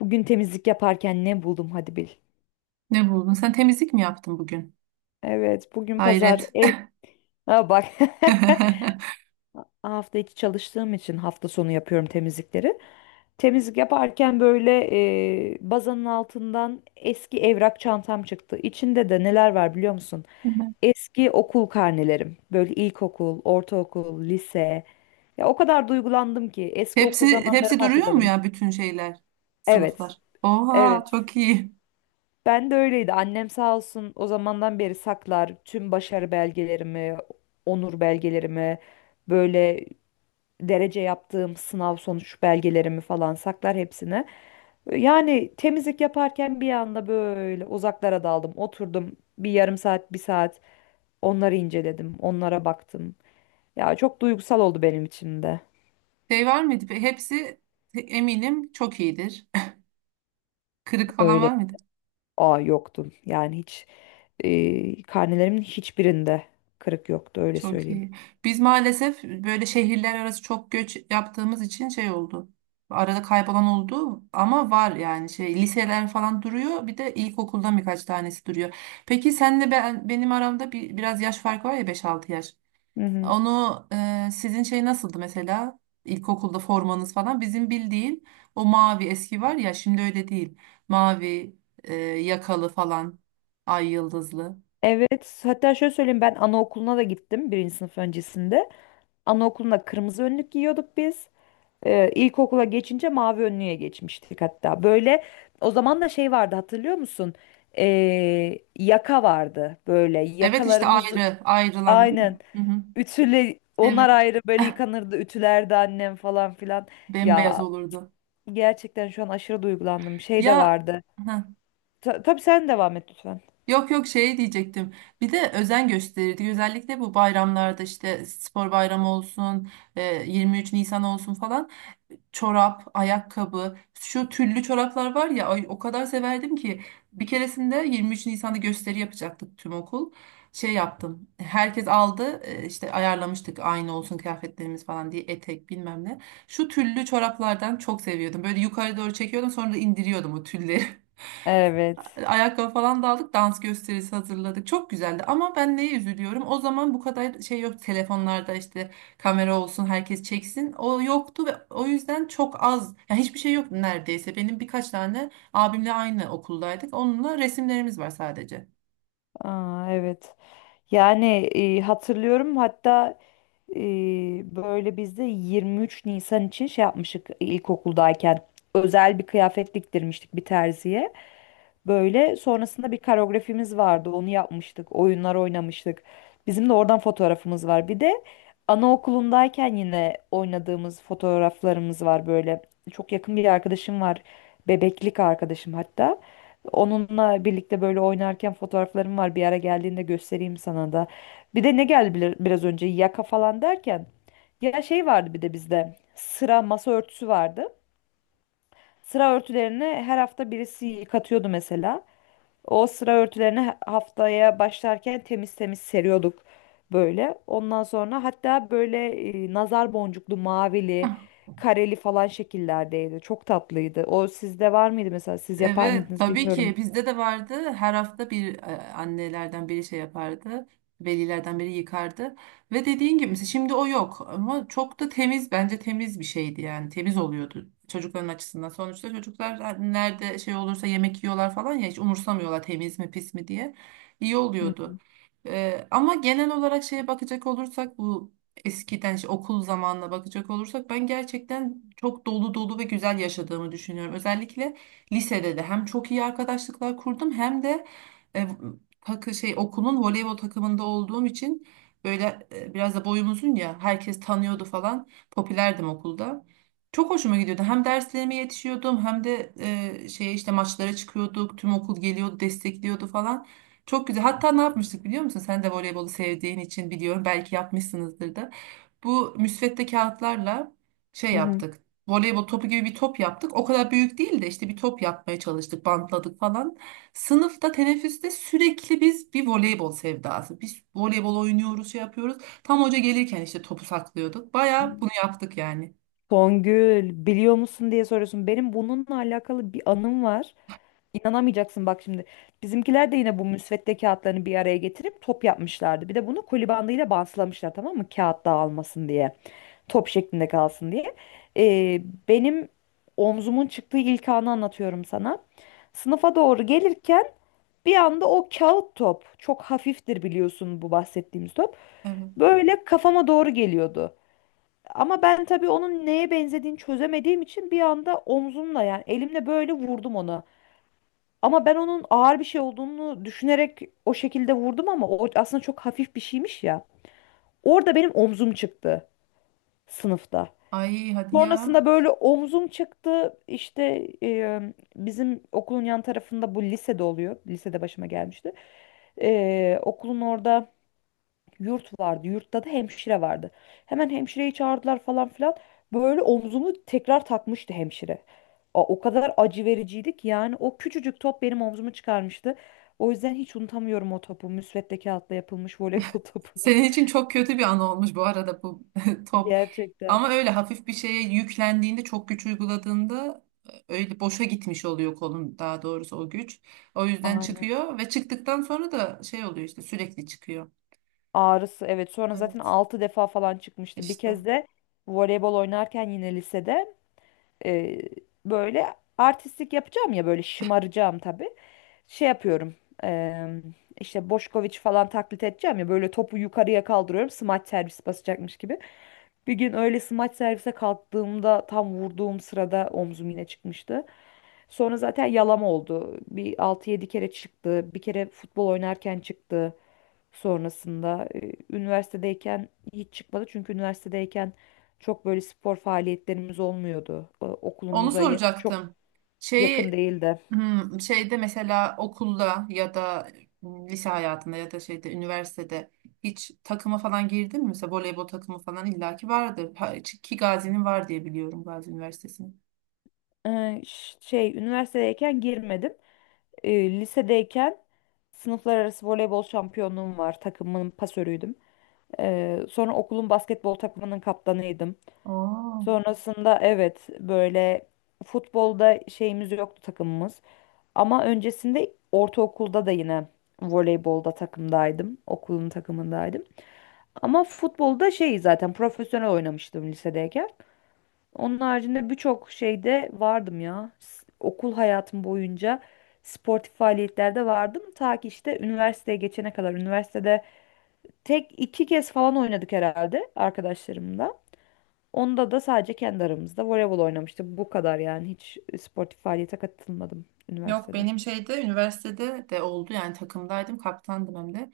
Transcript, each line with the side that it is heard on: left: Bugün temizlik yaparken ne buldum hadi bil.
right: Ne buldun? Sen temizlik mi yaptın bugün?
left: Evet, bugün pazar
right: Hayret.
left: ev... Ha bak. Hafta içi çalıştığım için hafta sonu yapıyorum temizlikleri. Temizlik yaparken böyle bazanın altından eski evrak çantam çıktı. İçinde de neler var biliyor musun? Eski okul karnelerim. Böyle ilkokul, ortaokul, lise. Ya o kadar duygulandım ki eski okul
right: Hepsi hepsi
left: zamanlarımı
right: duruyor mu
left: hatırladım.
right: ya bütün şeyler,
left: Evet,
right: sınıflar? Oha,
left: evet.
right: çok iyi.
left: Ben de öyleydi. Annem sağ olsun o zamandan beri saklar tüm başarı belgelerimi, onur belgelerimi, böyle derece yaptığım sınav sonuç belgelerimi falan saklar hepsini. Yani temizlik yaparken bir anda böyle uzaklara daldım. Oturdum bir yarım saat, bir saat onları inceledim, onlara baktım. Ya çok duygusal oldu benim için de.
right: Şey var mıydı? Hepsi eminim çok iyidir. Kırık falan
left: Öyle
right: var mıydı?
left: aa yoktum. Yani hiç karnelerimin hiçbirinde kırık yoktu öyle
right: Çok
left: söyleyeyim.
right: iyi. Biz maalesef böyle şehirler arası çok göç yaptığımız için şey oldu. Arada kaybolan oldu ama var yani şey liseler falan duruyor. Bir de ilkokuldan birkaç tanesi duruyor. Peki senle benim aramda bir, biraz yaş farkı var ya beş altı yaş.
left: Hı hı.
right: Onu sizin şey nasıldı mesela? İlkokulda formanız falan. Bizim bildiğin o mavi eski var ya şimdi öyle değil. Mavi yakalı falan. Ay yıldızlı.
left: Evet, hatta şöyle söyleyeyim ben anaokuluna da gittim birinci sınıf öncesinde. Anaokulunda kırmızı önlük giyiyorduk biz. İlkokula geçince mavi önlüğe geçmiştik hatta. Böyle o zaman da şey vardı hatırlıyor musun? Yaka vardı böyle
right: Evet işte
left: yakalarımızı
right: ayrı ayrılan değil
left: aynen
right: mi? Hı hı.
left: ütüle onlar
right: Evet.
left: ayrı böyle yıkanırdı ütülerdi annem falan filan.
right: Bembeyaz
left: Ya
right: olurdu.
left: gerçekten şu an aşırı duygulandım şey de
right: Ya
left: vardı.
right: heh.
left: Tabii sen devam et lütfen.
right: Yok yok şey diyecektim. Bir de özen gösterirdik. Özellikle bu bayramlarda işte spor bayramı olsun, 23 Nisan olsun falan. Çorap, ayakkabı, şu tüllü çoraplar var ya ay, o kadar severdim ki bir keresinde 23 Nisan'da gösteri yapacaktık tüm okul. Şey yaptım. Herkes aldı, işte ayarlamıştık aynı olsun kıyafetlerimiz falan diye etek bilmem ne. Şu tüllü çoraplardan çok seviyordum. Böyle yukarı doğru çekiyordum sonra da indiriyordum o tülleri.
left: Evet.
right: Hani ayakkabı falan da aldık, dans gösterisi hazırladık. Çok güzeldi ama ben neye üzülüyorum? O zaman bu kadar şey yok. Telefonlarda işte kamera olsun, herkes çeksin. O yoktu ve o yüzden çok az. Yani hiçbir şey yok neredeyse. Benim birkaç tane abimle aynı okuldaydık. Onunla resimlerimiz var sadece.
left: Aa, evet. Yani hatırlıyorum hatta e, böyle biz de 23 Nisan için şey yapmıştık ilkokuldayken. Özel bir kıyafet diktirmiştik bir terziye. Böyle sonrasında bir koreografimiz vardı. Onu yapmıştık. Oyunlar oynamıştık. Bizim de oradan fotoğrafımız var. Bir de anaokulundayken yine oynadığımız fotoğraflarımız var böyle. Çok yakın bir arkadaşım var. Bebeklik arkadaşım hatta. Onunla birlikte böyle oynarken fotoğraflarım var. Bir ara geldiğinde göstereyim sana da. Bir de ne geldi biraz önce yaka falan derken. Ya şey vardı bir de bizde. Sıra masa örtüsü vardı. Sıra örtülerini her hafta birisi yıkatıyordu mesela. O sıra örtülerini haftaya başlarken temiz temiz seriyorduk böyle. Ondan sonra hatta böyle nazar boncuklu, mavili, kareli falan şekillerdeydi. Çok tatlıydı. O sizde var mıydı mesela? Siz yapar
right: Evet,
left: mıydınız
right: tabii
left: bilmiyorum.
right: ki bizde de vardı. Her hafta bir, annelerden biri şey yapardı. Velilerden biri yıkardı. Ve dediğin gibi mesela şimdi o yok ama çok da temiz, bence temiz bir şeydi yani temiz oluyordu çocukların açısından. Sonuçta çocuklar nerede şey olursa yemek yiyorlar falan ya, hiç umursamıyorlar temiz mi pis mi diye. İyi
left: Hı
right: oluyordu.
left: hı.
right: Ama genel olarak şeye bakacak olursak bu eskiden işte okul zamanına bakacak olursak ben gerçekten çok dolu dolu ve güzel yaşadığımı düşünüyorum. Özellikle lisede de hem çok iyi arkadaşlıklar kurdum hem de e, takı şey okulun voleybol takımında olduğum için böyle, biraz da boyum uzun ya herkes tanıyordu falan. Popülerdim okulda. Çok hoşuma gidiyordu. Hem derslerime yetişiyordum hem de şey işte maçlara çıkıyorduk. Tüm okul geliyordu, destekliyordu falan. Çok güzel. Hatta ne yapmıştık biliyor musun? Sen de voleybolu sevdiğin için biliyorum. Belki yapmışsınızdır da. Bu müsvedde kağıtlarla şey
left: Hı
right: yaptık. Voleybol topu gibi bir top yaptık. O kadar büyük değil de işte bir top yapmaya çalıştık, bantladık falan. Sınıfta, teneffüste sürekli biz bir voleybol sevdası. Biz voleybol oynuyoruz, şey yapıyoruz. Tam hoca gelirken işte topu saklıyorduk.
left: hı.
right: Bayağı bunu yaptık yani.
left: Songül biliyor musun diye soruyorsun. Benim bununla alakalı bir anım var. İnanamayacaksın bak şimdi. Bizimkiler de yine bu müsvedde kağıtlarını bir araya getirip top yapmışlardı. Bir de bunu koli bandıyla bantlamışlar tamam mı? Kağıt dağılmasın diye. Top şeklinde kalsın diye. Ee, Benim omzumun çıktığı ilk anı anlatıyorum sana. Sınıfa doğru gelirken bir anda o kağıt top çok hafiftir biliyorsun bu bahsettiğimiz top.
right: Evet.
left: Böyle kafama doğru geliyordu. Ama ben tabii onun neye benzediğini çözemediğim için bir anda omzumla yani elimle böyle vurdum ona. Ama ben onun ağır bir şey olduğunu düşünerek o şekilde vurdum ama o aslında çok hafif bir şeymiş ya. Orada benim omzum çıktı sınıfta.
right: Ay hadi ya.
left: Sonrasında böyle omzum çıktı. İşte bizim okulun yan tarafında bu lisede oluyor. Lisede başıma gelmişti. E, okulun orada yurt vardı. Yurtta da hemşire vardı. Hemen hemşireyi çağırdılar falan filan. Böyle omzumu tekrar takmıştı hemşire. O kadar acı vericiydi ki yani o küçücük top benim omzumu çıkarmıştı. O yüzden hiç unutamıyorum o topu. Müsvedde kağıtla yapılmış voleybol topunu.
right: Senin için çok kötü bir an olmuş bu arada bu top.
left: Gerçekten.
right: Ama öyle hafif bir şeye yüklendiğinde, çok güç uyguladığında, öyle boşa gitmiş oluyor kolun, daha doğrusu o güç. O yüzden
left: Aynen.
right: çıkıyor ve çıktıktan sonra da şey oluyor işte, sürekli çıkıyor.
left: Ağrısı evet. Sonra zaten
right: Evet
left: 6 defa falan çıkmıştı. Bir
right: işte.
left: kez de voleybol oynarken yine lisede e, böyle artistlik yapacağım ya böyle şımaracağım tabii. Şey yapıyorum. eee, işte Boşkoviç falan taklit edeceğim ya böyle topu yukarıya kaldırıyorum smaç servis basacakmış gibi. Bir gün öyle smaç servise kalktığımda tam vurduğum sırada omzum yine çıkmıştı. Sonra zaten yalama oldu. Bir altı yedi kere çıktı. Bir kere futbol oynarken çıktı sonrasında. Üniversitedeyken hiç çıkmadı çünkü üniversitedeyken çok böyle spor faaliyetlerimiz olmuyordu.
right: Onu
left: Okulumuza çok
right: soracaktım.
left: yakın
right: Şeyi
left: değildi.
right: şeyde mesela okulda ya da lise hayatında ya da şeyde üniversitede hiç takıma falan girdin mi? Mesela voleybol takımı falan illaki vardır. Ha, ki Gazi'nin var diye biliyorum, Gazi Üniversitesi'nin.
left: Şey üniversitedeyken girmedim. Lisedeyken sınıflar arası voleybol şampiyonluğum var. Takımın pasörüydüm. Sonra okulun basketbol takımının kaptanıydım.
right: Oo.
left: Sonrasında evet böyle futbolda şeyimiz yoktu takımımız. Ama öncesinde ortaokulda da yine voleybolda takımdaydım. Okulun takımındaydım. Ama futbolda şey zaten profesyonel oynamıştım lisedeyken. Onun haricinde birçok şeyde vardım ya. Okul hayatım boyunca sportif faaliyetlerde vardım. Ta ki işte üniversiteye geçene kadar. Üniversitede tek iki kez falan oynadık herhalde arkadaşlarımla. Onda da sadece kendi aramızda voleybol oynamıştık. Bu kadar yani hiç sportif faaliyete katılmadım
right: Yok,
left: üniversitede.
right: benim şeyde üniversitede de oldu yani, takımdaydım kaptandım hem de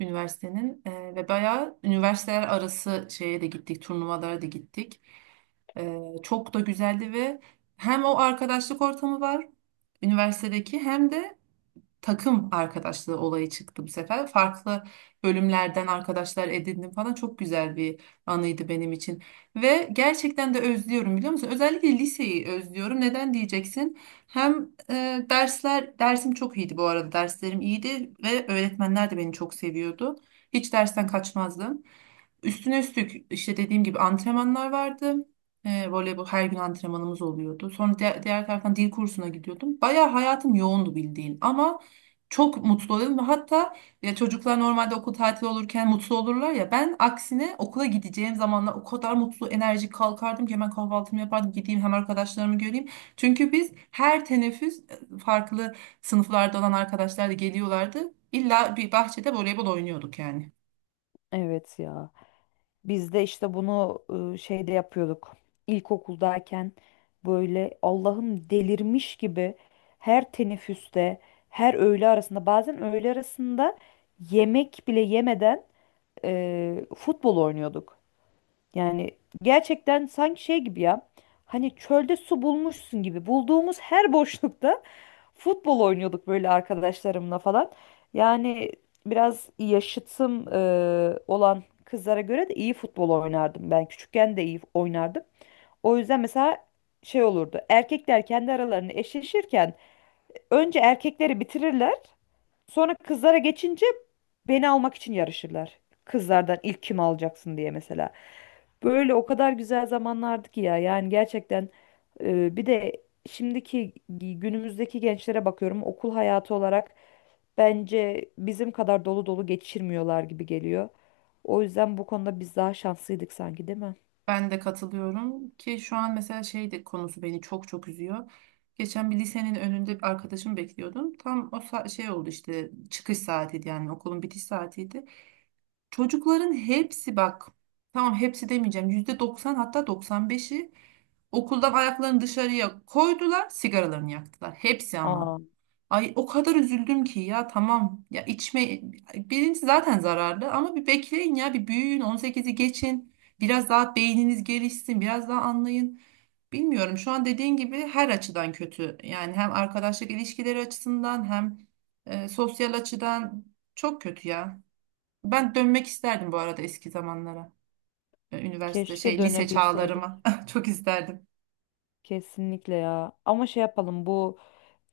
right: üniversitenin. Ve bayağı üniversiteler arası şeye de gittik, turnuvalara da gittik. Çok da güzeldi ve hem o arkadaşlık ortamı var üniversitedeki hem de takım arkadaşlığı olayı çıktı bu sefer. Farklı bölümlerden arkadaşlar edindim falan, çok güzel bir anıydı benim için. Ve gerçekten de özlüyorum biliyor musun? Özellikle liseyi özlüyorum. Neden diyeceksin? Hem dersler, dersim çok iyiydi bu arada. Derslerim iyiydi ve öğretmenler de beni çok seviyordu. Hiç dersten kaçmazdım. Üstüne üstlük işte dediğim gibi antrenmanlar vardı. Voleybol her gün antrenmanımız oluyordu. Sonra diğer taraftan dil kursuna gidiyordum. Bayağı hayatım yoğundu bildiğin ama çok mutlu oluyorum. Hatta ya, çocuklar normalde okul tatili olurken mutlu olurlar ya. Ben aksine okula gideceğim zamanlar o kadar mutlu, enerjik kalkardım ki hemen kahvaltımı yapardım. Gideyim hem arkadaşlarımı göreyim. Çünkü biz her teneffüs, farklı sınıflarda olan arkadaşlar da geliyorlardı. İlla bir bahçede voleybol oynuyorduk yani.
left: Evet ya. Biz de işte bunu şeyde yapıyorduk. İlkokuldayken böyle Allah'ım delirmiş gibi her teneffüste, her öğle arasında, bazen öğle arasında yemek bile yemeden futbol oynuyorduk. Yani gerçekten sanki şey gibi ya. Hani çölde su bulmuşsun gibi. Bulduğumuz her boşlukta futbol oynuyorduk böyle arkadaşlarımla falan. Yani biraz yaşıtım olan kızlara göre de iyi futbol oynardım. Ben küçükken de iyi oynardım. O yüzden mesela şey olurdu. Erkekler kendi aralarını eşleşirken önce erkekleri bitirirler. Sonra kızlara geçince beni almak için yarışırlar. Kızlardan ilk kim alacaksın diye mesela. Böyle o kadar güzel zamanlardı ki ya. Yani gerçekten bir de şimdiki günümüzdeki gençlere bakıyorum okul hayatı olarak bence bizim kadar dolu dolu geçirmiyorlar gibi geliyor. O yüzden bu konuda biz daha şanslıydık sanki değil mi?
right: Ben de katılıyorum ki şu an mesela şey de konusu beni çok çok üzüyor. Geçen bir lisenin önünde bir arkadaşımı bekliyordum. Tam o şey oldu işte, çıkış saatiydi yani okulun bitiş saatiydi. Çocukların hepsi, bak tamam hepsi demeyeceğim, %90, hatta 95'i okuldan ayaklarını dışarıya koydular, sigaralarını yaktılar. Hepsi ama.
left: Aa,
right: Ay o kadar üzüldüm ki ya, tamam ya içme, birincisi zaten zararlı, ama bir bekleyin ya, bir büyüyün, 18'i geçin, biraz daha beyniniz gelişsin, biraz daha anlayın. Bilmiyorum, şu an dediğin gibi her açıdan kötü yani, hem arkadaşlık ilişkileri açısından hem sosyal açıdan çok kötü ya. Ben dönmek isterdim bu arada eski zamanlara. Üniversite
left: keşke
right: şey lise
left: dönebilseydik.
right: çağlarıma çok isterdim.
left: Kesinlikle ya. Ama şey yapalım bu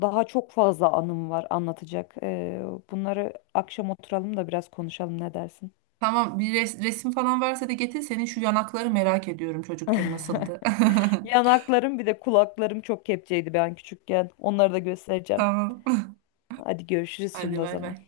left: daha çok fazla anım var anlatacak. Bunları akşam oturalım da biraz konuşalım ne dersin?
right: Tamam, bir resim falan varsa da getir. Senin şu yanakları merak ediyorum, çocukken nasıldı.
left: Yanaklarım bir de kulaklarım çok kepçeydi ben küçükken. Onları da göstereceğim.
right: Tamam.
left: Hadi görüşürüz şimdi
right: Hadi
left: o
right: bay
left: zaman.
right: bay.